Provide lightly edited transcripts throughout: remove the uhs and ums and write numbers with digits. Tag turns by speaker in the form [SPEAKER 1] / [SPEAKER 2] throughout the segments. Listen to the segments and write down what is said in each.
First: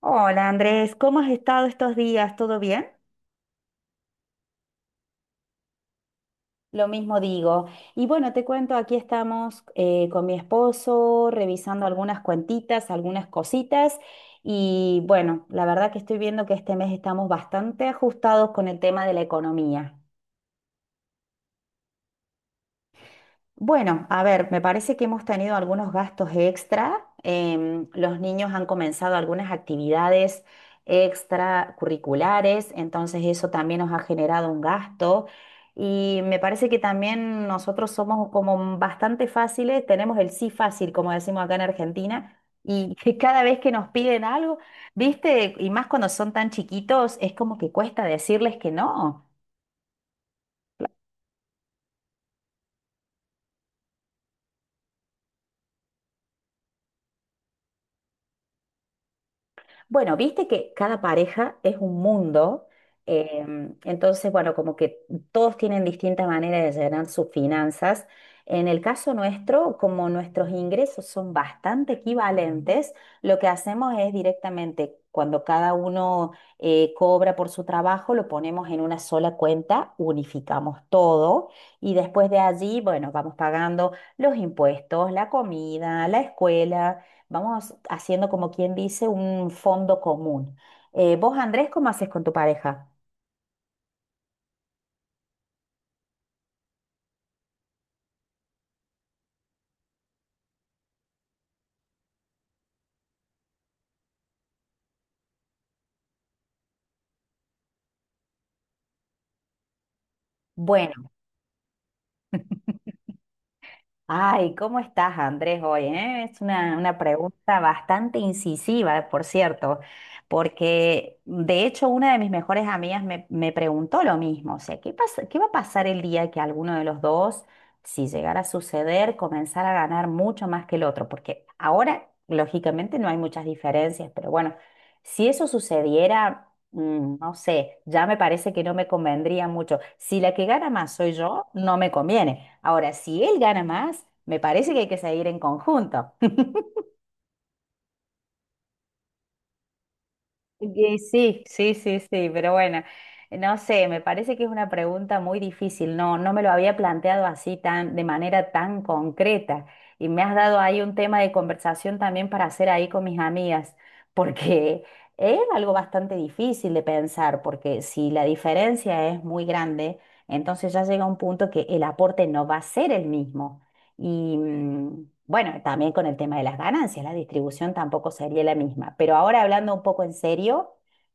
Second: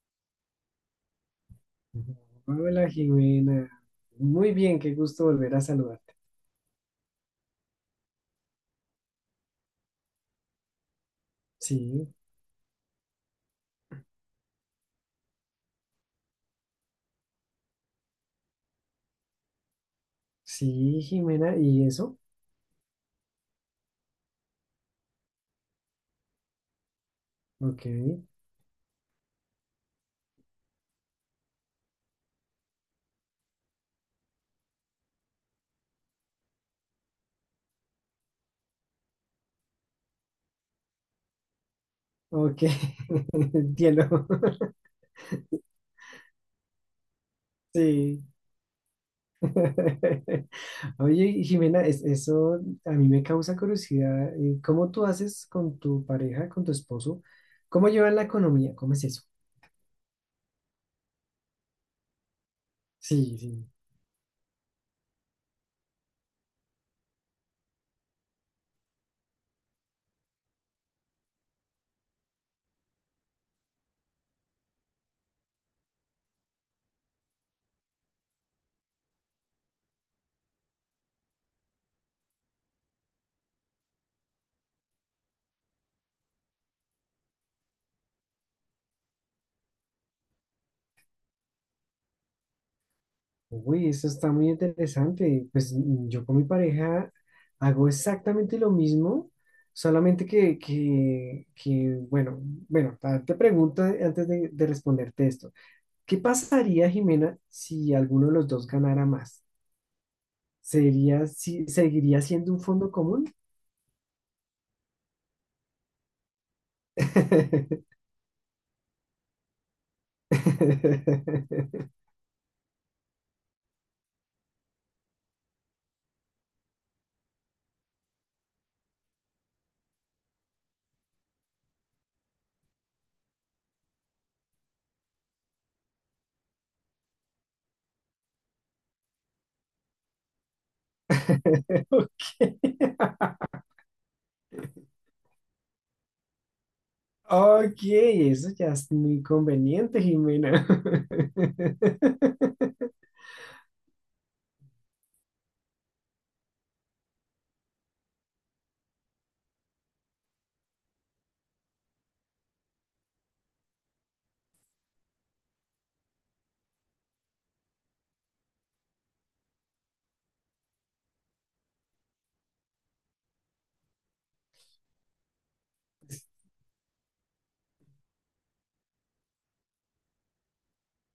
[SPEAKER 1] Hola Andrés, ¿cómo has estado estos días? ¿Todo bien?
[SPEAKER 2] Hola Jimena, muy bien, qué gusto volver a saludarte.
[SPEAKER 1] Lo mismo digo. Y bueno, te cuento, aquí estamos con mi esposo revisando
[SPEAKER 2] Sí,
[SPEAKER 1] algunas cuentitas, algunas cositas. Y bueno, la verdad que estoy viendo que este mes estamos bastante ajustados con el tema de la economía.
[SPEAKER 2] sí, Jimena, ¿y eso?
[SPEAKER 1] Bueno, a ver, me parece que hemos tenido algunos gastos extra. em,
[SPEAKER 2] Ok,
[SPEAKER 1] los niños han comenzado algunas actividades extracurriculares, entonces eso también nos ha generado un gasto. Y me parece que también nosotros somos como bastante fáciles, tenemos el sí fácil, como decimos acá en Argentina,
[SPEAKER 2] ok,
[SPEAKER 1] y que cada vez que nos piden
[SPEAKER 2] entiendo.
[SPEAKER 1] algo, viste, y más cuando son tan chiquitos, es como que cuesta
[SPEAKER 2] Sí.
[SPEAKER 1] decirles que no.
[SPEAKER 2] Oye, Jimena, eso a mí me causa curiosidad. ¿Cómo tú haces con tu pareja, con tu esposo? ¿Cómo llevan la economía? ¿Cómo es eso?
[SPEAKER 1] Bueno, viste que cada pareja es un mundo.
[SPEAKER 2] Sí, sí.
[SPEAKER 1] Entonces, bueno, como que todos tienen distintas maneras de llenar sus finanzas. En el caso nuestro, como nuestros ingresos son bastante equivalentes, lo que hacemos es directamente, cuando cada uno cobra por su trabajo, lo ponemos en una sola cuenta, unificamos todo y después de allí, bueno, vamos pagando los impuestos, la comida, la escuela. Vamos haciendo como quien dice un fondo común. Vos, Andrés, ¿cómo haces con tu pareja?
[SPEAKER 2] Uy, eso está muy interesante. Pues yo con mi pareja hago exactamente lo mismo, solamente que, bueno, te pregunto antes de responderte esto. ¿Qué pasaría, Jimena, si alguno de los dos ganara más?
[SPEAKER 1] Bueno,
[SPEAKER 2] ¿Sería, si, Seguiría siendo un fondo común?
[SPEAKER 1] ay, ¿cómo estás, Andrés, hoy? Es una pregunta bastante incisiva, por cierto, porque de hecho una de mis mejores amigas me preguntó lo mismo, o sea, ¿qué va a pasar el día que alguno de los dos, si llegara a suceder, comenzara a ganar mucho más que el otro? Porque ahora, lógicamente, no hay muchas diferencias, pero bueno, si eso sucediera. No sé, ya me parece que no me convendría mucho. Si la que gana más soy yo, no me
[SPEAKER 2] Ok,
[SPEAKER 1] conviene. Ahora, si él gana más, me parece que hay que seguir en conjunto.
[SPEAKER 2] ok, eso ya es muy conveniente, Jimena.
[SPEAKER 1] Y sí, sí, sí, sí, pero bueno, no sé, me parece que es una pregunta muy difícil, no, no me lo había planteado así tan, de manera tan concreta, y me has dado ahí un tema de conversación también para hacer ahí con mis amigas, porque es algo bastante difícil de pensar, porque si la diferencia es muy grande, entonces ya llega un punto que el aporte no va a ser el mismo. Y bueno, también con el tema de las ganancias, la distribución tampoco sería la misma. Pero ahora hablando un poco en serio,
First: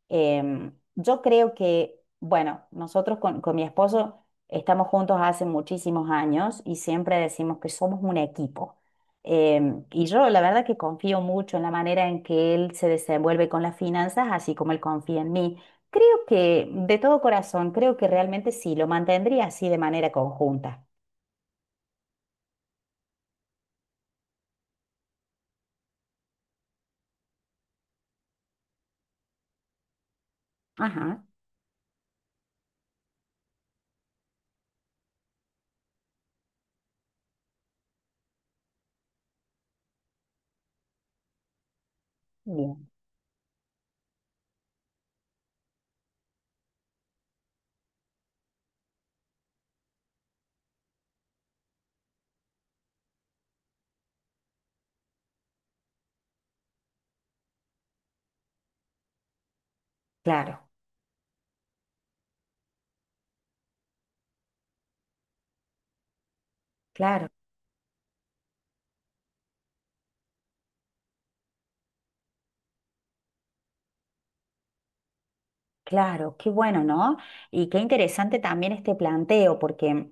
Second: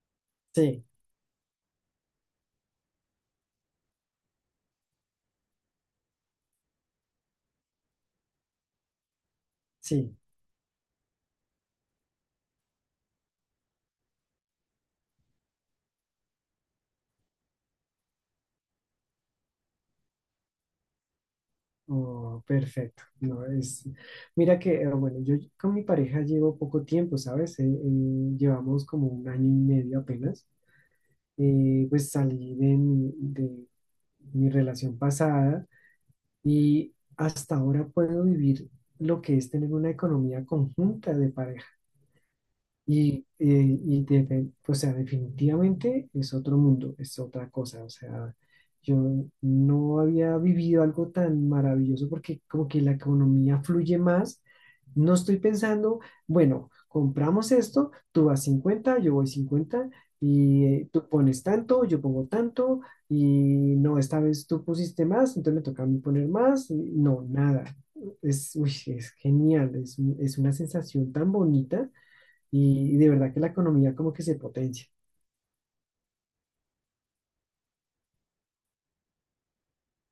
[SPEAKER 2] Sí,
[SPEAKER 1] yo creo que, bueno, nosotros con mi esposo estamos juntos hace muchísimos años y siempre decimos que somos un equipo. Y
[SPEAKER 2] sí.
[SPEAKER 1] yo la verdad que confío mucho en la manera en que él se desenvuelve con las finanzas, así como él confía en mí. Creo que, de todo corazón, creo que realmente sí, lo mantendría así de manera conjunta.
[SPEAKER 2] Oh, perfecto. No, es... Mira que, bueno, yo con mi pareja llevo poco tiempo, ¿sabes? Llevamos como 1 año y medio apenas.
[SPEAKER 1] Ajá,
[SPEAKER 2] Pues salí de mi relación pasada y hasta ahora puedo vivir lo que es tener una economía conjunta de pareja.
[SPEAKER 1] bien,
[SPEAKER 2] Y o sea, definitivamente es otro mundo, es otra cosa. O sea, yo no había vivido algo tan maravilloso porque como que la economía fluye más. No estoy pensando, bueno, compramos esto, tú vas 50, yo voy 50
[SPEAKER 1] claro.
[SPEAKER 2] y tú pones tanto, yo pongo tanto, y no, esta vez tú pusiste más, entonces me toca a mí poner más. Y no,
[SPEAKER 1] Claro,
[SPEAKER 2] nada. Es, uy, es genial, es, es una sensación tan bonita y de verdad que la economía como que se potencia.
[SPEAKER 1] claro, qué bueno, ¿no? Y qué interesante también este planteo, porque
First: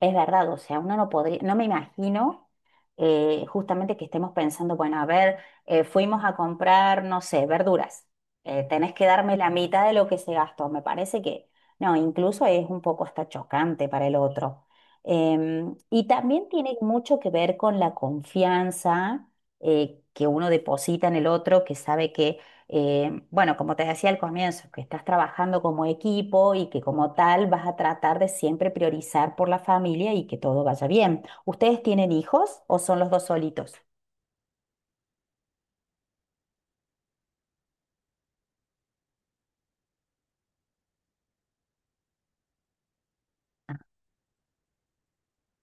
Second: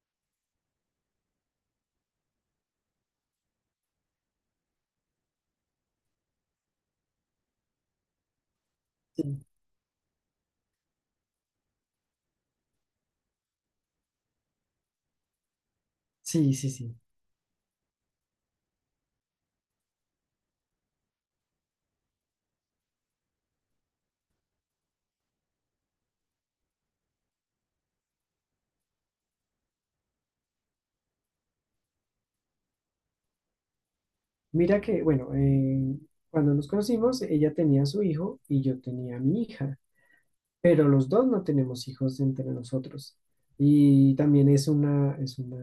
[SPEAKER 1] es verdad, o sea, uno no podría, no me imagino justamente que estemos pensando, bueno, a ver, fuimos a comprar, no sé, verduras, tenés que
[SPEAKER 2] Sí,
[SPEAKER 1] darme la mitad de lo que se gastó, me parece que, no, incluso es un poco hasta chocante para el otro. Y también
[SPEAKER 2] sí, sí,
[SPEAKER 1] tiene
[SPEAKER 2] sí.
[SPEAKER 1] mucho que ver con la confianza que uno deposita en el otro, que sabe que. Bueno, como te decía al comienzo, que estás trabajando como equipo y que como tal vas a tratar de siempre priorizar por la familia y que todo vaya bien. ¿Ustedes tienen hijos o son los dos solitos?
[SPEAKER 2] Mira que, bueno, cuando nos conocimos, ella tenía su hijo y yo tenía mi hija, pero los dos no tenemos hijos entre nosotros. Y también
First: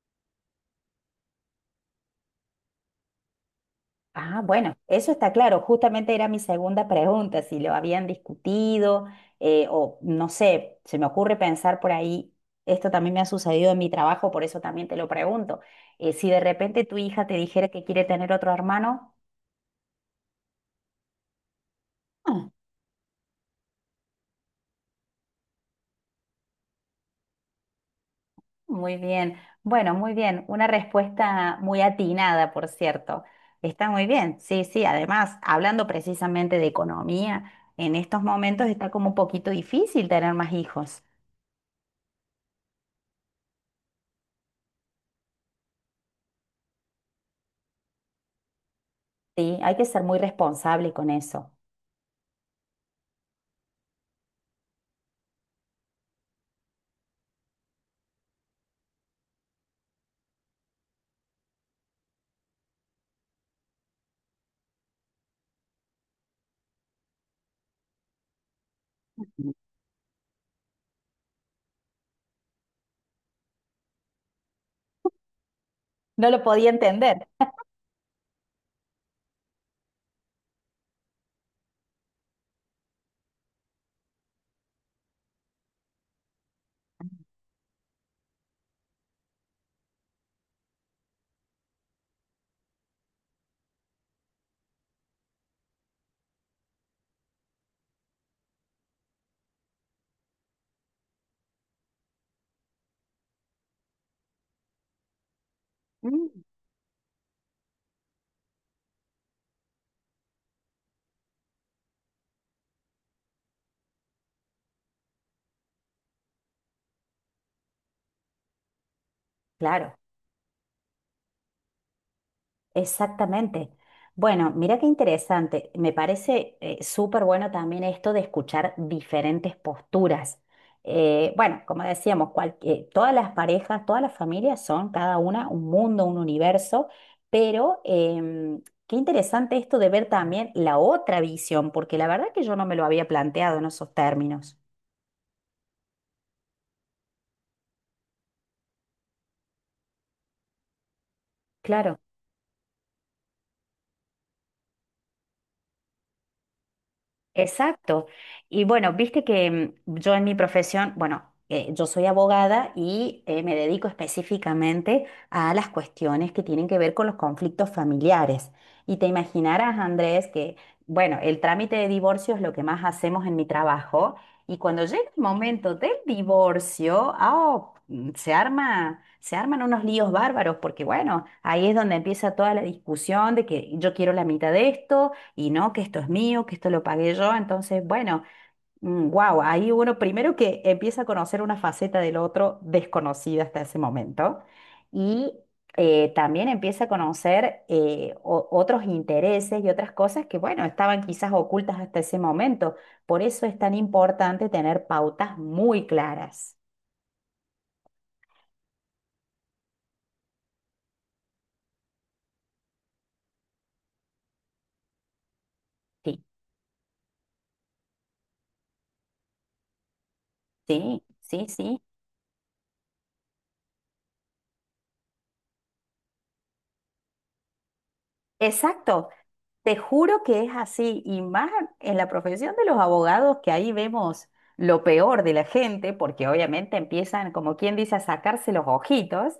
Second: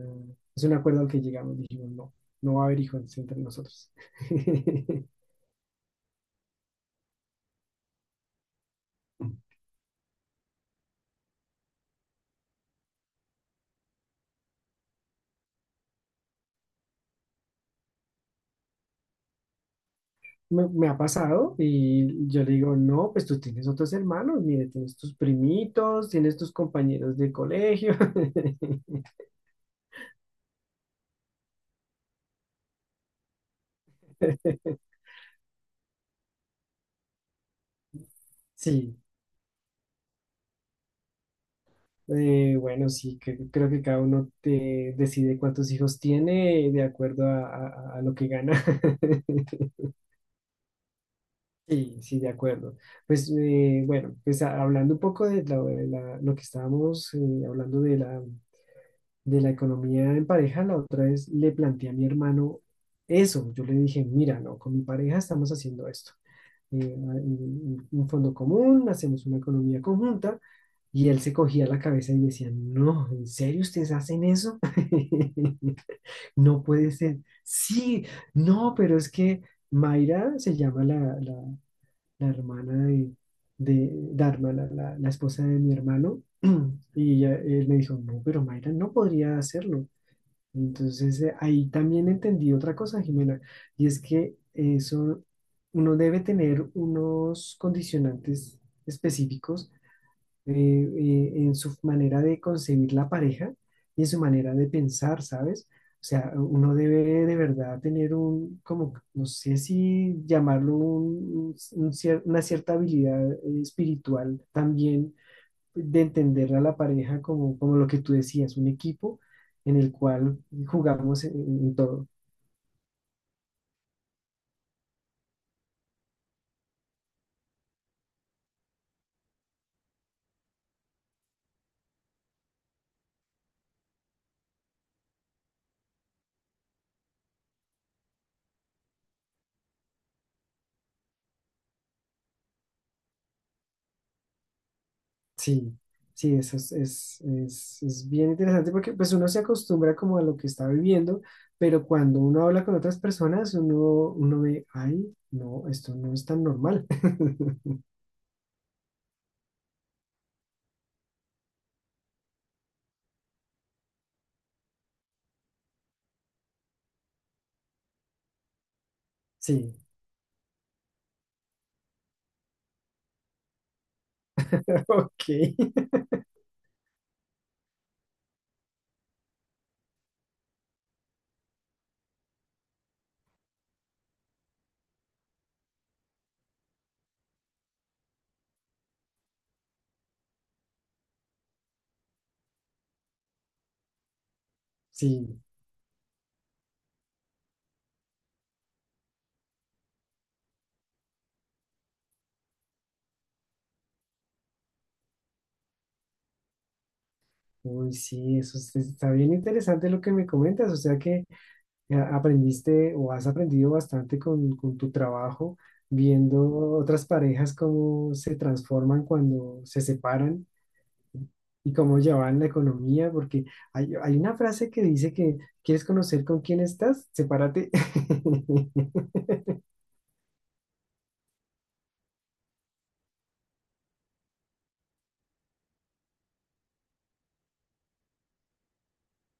[SPEAKER 2] es un acuerdo al que llegamos, dijimos, no, no va a haber hijos entre nosotros.
[SPEAKER 1] Ah, bueno, eso está claro. Justamente era mi segunda pregunta, si lo habían discutido, o no sé, se me ocurre pensar por ahí, esto también me ha sucedido en mi trabajo, por eso también te lo pregunto. Si de repente tu hija te dijera que quiere tener otro hermano.
[SPEAKER 2] Me ha pasado y yo
[SPEAKER 1] ah,
[SPEAKER 2] le digo, no, pues tú tienes otros hermanos, mire, tienes tus primitos, tienes tus compañeros de colegio.
[SPEAKER 1] Muy bien. Bueno, muy bien. Una respuesta muy atinada, por cierto. Está muy bien. Sí, sí. Además, hablando precisamente de economía, en estos momentos está
[SPEAKER 2] Sí.
[SPEAKER 1] como un poquito difícil tener más hijos.
[SPEAKER 2] Bueno, sí, que creo que cada uno decide cuántos hijos tiene de acuerdo a lo que gana.
[SPEAKER 1] Sí, hay que ser muy responsable con eso.
[SPEAKER 2] Sí, sí, de acuerdo. Pues bueno, pues hablando un poco de lo que estábamos hablando de la economía en pareja, la otra vez le planteé a mi hermano eso. Yo le dije, mira, no, con mi pareja estamos haciendo esto. eh, un fondo común, hacemos una economía conjunta. Y él se cogía la cabeza y decía, no, ¿en serio ustedes hacen eso?
[SPEAKER 1] No lo
[SPEAKER 2] No
[SPEAKER 1] podía
[SPEAKER 2] puede ser.
[SPEAKER 1] entender.
[SPEAKER 2] Sí, no, pero es que Mayra se llama la hermana de Dharma, la esposa de mi hermano. Y él me dijo, no, pero Mayra no podría hacerlo. Entonces, ahí también entendí otra cosa, Jimena, y es que eso, uno debe tener unos condicionantes específicos eh, en su manera de concebir la pareja y en su manera de pensar, ¿sabes? O sea,
[SPEAKER 1] Mm.
[SPEAKER 2] uno debe de verdad tener un, como, no sé si llamarlo un una cierta habilidad espiritual también de entender a la pareja como, como lo que tú decías, un equipo en el
[SPEAKER 1] Claro.
[SPEAKER 2] cual jugamos en todo.
[SPEAKER 1] Exactamente. Bueno, mira qué interesante. Me parece súper bueno también esto de escuchar diferentes posturas. Bueno, como decíamos, todas las parejas, todas las familias son cada una un mundo, un universo, pero qué interesante esto de ver también la otra visión, porque la verdad que yo no me lo había planteado en esos términos.
[SPEAKER 2] Sí, sí, eso es, es bien interesante porque pues uno se acostumbra como a lo que está viviendo, pero
[SPEAKER 1] Claro.
[SPEAKER 2] cuando uno habla con otras personas, uno, uno ve, ay, no, esto no es tan normal.
[SPEAKER 1] Exacto. Y bueno, viste que yo en mi profesión, bueno, yo soy abogada y me dedico específicamente a las cuestiones que tienen que ver con los conflictos familiares. Y te
[SPEAKER 2] Sí,
[SPEAKER 1] imaginarás, Andrés, que, bueno, el trámite de divorcio es lo que más hacemos en mi trabajo. Y cuando llega el momento
[SPEAKER 2] ok,
[SPEAKER 1] del divorcio, se arman unos líos bárbaros, porque bueno, ahí es donde empieza toda la discusión de que yo quiero la mitad de esto y no, que esto es mío, que esto lo pagué yo. Entonces, bueno, wow, ahí uno primero que empieza a conocer una faceta del otro desconocida hasta ese momento, y
[SPEAKER 2] sí.
[SPEAKER 1] también empieza a conocer otros intereses y otras cosas que, bueno, estaban quizás ocultas hasta ese momento. Por eso es tan importante tener pautas muy claras.
[SPEAKER 2] Uy, sí, está bien interesante lo que me comentas, o sea que aprendiste o has aprendido bastante con tu trabajo,
[SPEAKER 1] Sí,
[SPEAKER 2] viendo otras parejas cómo se transforman cuando se separan
[SPEAKER 1] sí, sí,
[SPEAKER 2] y
[SPEAKER 1] sí.
[SPEAKER 2] cómo llevan la economía, porque hay una frase que dice que quieres conocer con quién estás, sepárate.
[SPEAKER 1] Exacto. Te juro que es así, y más en la profesión de los abogados, que ahí vemos lo peor de la gente, porque obviamente empiezan, como quien dice, a sacarse los ojitos.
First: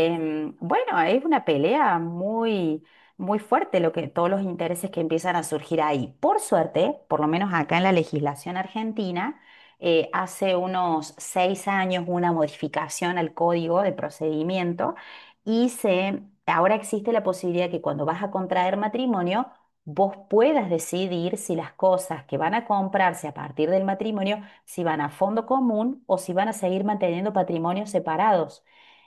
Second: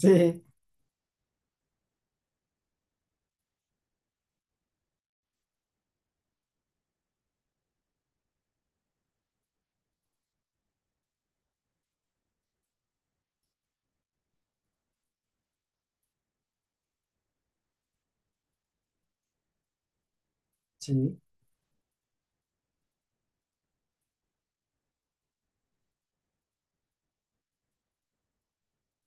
[SPEAKER 2] Sí,
[SPEAKER 1] bueno, es una pelea muy, muy fuerte lo que, todos los intereses que empiezan a surgir ahí. Por suerte, por lo menos acá en la legislación argentina, hace unos 6 años una modificación al código de procedimiento, y ahora existe la posibilidad que cuando vas a contraer matrimonio, vos puedas
[SPEAKER 2] sí.
[SPEAKER 1] decidir si las cosas que van a comprarse a partir del matrimonio, si van a fondo común o si van a seguir manteniendo patrimonios separados.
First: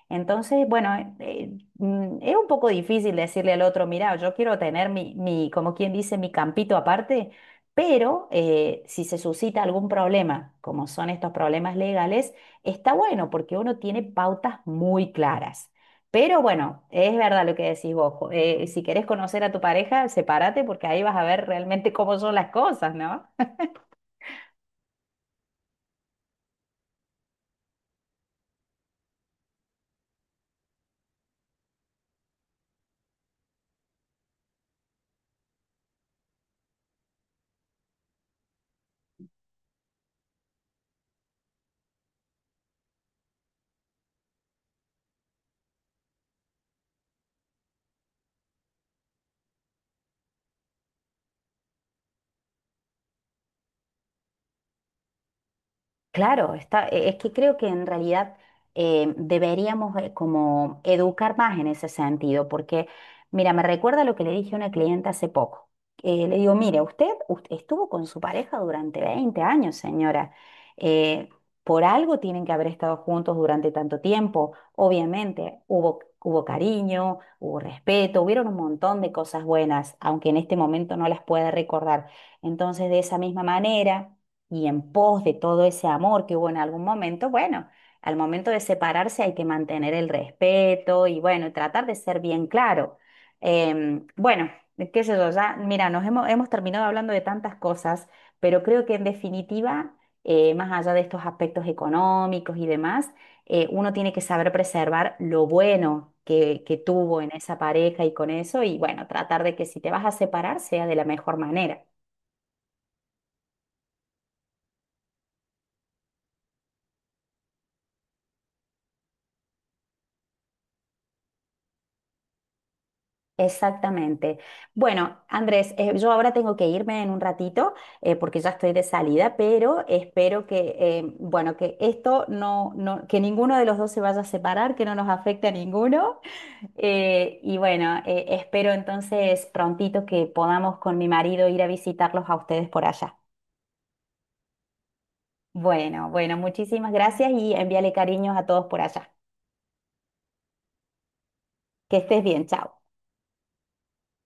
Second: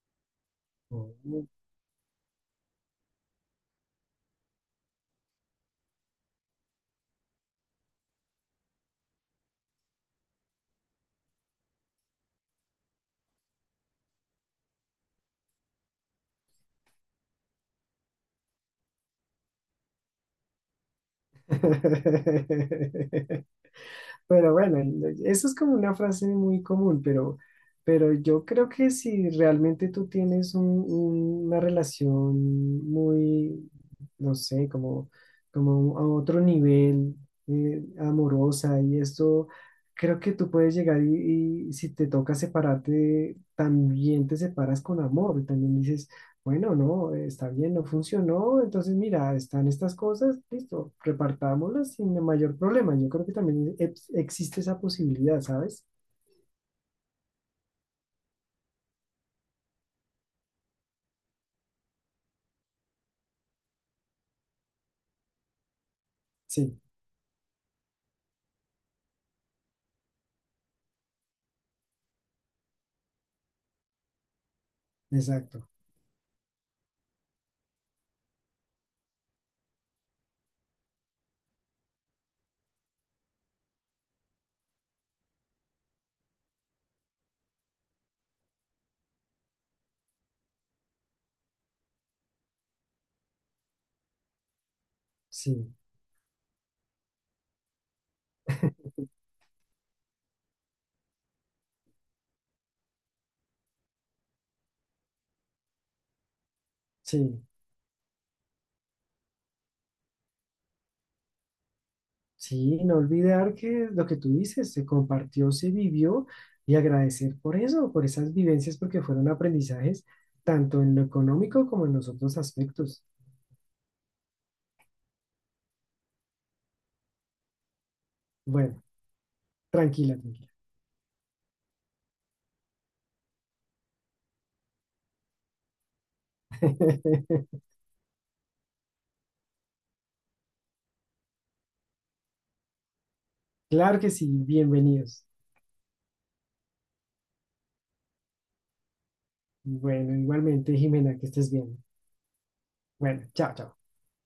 [SPEAKER 1] Entonces, bueno,
[SPEAKER 2] Oh.
[SPEAKER 1] es un poco difícil decirle al otro, mira, yo quiero tener mi, como quien dice, mi campito aparte, pero si se suscita algún problema, como son estos problemas legales, está bueno porque uno tiene pautas muy claras. Pero bueno, es verdad lo que decís vos. Si querés conocer a tu pareja, sepárate porque ahí vas a ver realmente cómo son las cosas, ¿no?
[SPEAKER 2] Pero bueno, eso es como una frase muy común, pero yo creo que si realmente tú tienes una relación muy, no sé, como, como a otro nivel, amorosa y esto, creo que tú puedes llegar y si te toca separarte, también te separas con amor, también dices, bueno, no, está bien, no funcionó. Entonces, mira, están estas cosas, listo, repartámoslas sin mayor problema. Yo creo que también existe esa posibilidad, ¿sabes?
[SPEAKER 1] Claro, es que creo que en realidad deberíamos como educar más en ese sentido, porque mira, me recuerda lo que le dije a una cliente hace poco. Le digo,
[SPEAKER 2] Sí,
[SPEAKER 1] mire, estuvo con su pareja durante 20 años, señora. Eh, por algo tienen que haber estado juntos durante tanto tiempo. Obviamente,
[SPEAKER 2] exacto.
[SPEAKER 1] hubo cariño, hubo respeto, hubieron un montón de cosas buenas, aunque en este momento no las pueda recordar. Entonces, de esa misma manera y en pos de todo ese amor que hubo en algún momento, bueno, al momento de separarse hay que mantener el respeto y bueno, tratar de ser bien claro. Bueno, qué sé yo, ya,
[SPEAKER 2] Sí,
[SPEAKER 1] mira, hemos terminado hablando de tantas cosas, pero creo que en definitiva, más allá de estos aspectos económicos y demás, uno tiene que saber preservar lo bueno. Que tuvo en
[SPEAKER 2] sí,
[SPEAKER 1] esa pareja y con eso, y bueno, tratar de que si te vas a separar sea de la mejor manera.
[SPEAKER 2] sí, no olvidar que lo que tú dices se compartió, se vivió y agradecer por eso, por esas vivencias, porque fueron aprendizajes tanto en lo económico como en los otros aspectos.
[SPEAKER 1] Exactamente. Bueno, Andrés, yo ahora tengo que irme en un ratito, porque ya estoy
[SPEAKER 2] Bueno,
[SPEAKER 1] de salida, pero
[SPEAKER 2] tranquila,
[SPEAKER 1] espero
[SPEAKER 2] tranquila.
[SPEAKER 1] que, bueno, que esto no, que ninguno de los dos se vaya a separar, que no nos afecte a ninguno. Y bueno, espero entonces prontito que podamos con mi marido ir a visitarlos a ustedes por allá.
[SPEAKER 2] Claro que sí, bienvenidos.
[SPEAKER 1] Bueno, bueno, muchísimas gracias y envíale cariños a todos por allá.
[SPEAKER 2] Bueno, igualmente, Jimena, que estés bien.
[SPEAKER 1] Que estés bien, chao.
[SPEAKER 2] Bueno, chao, chao.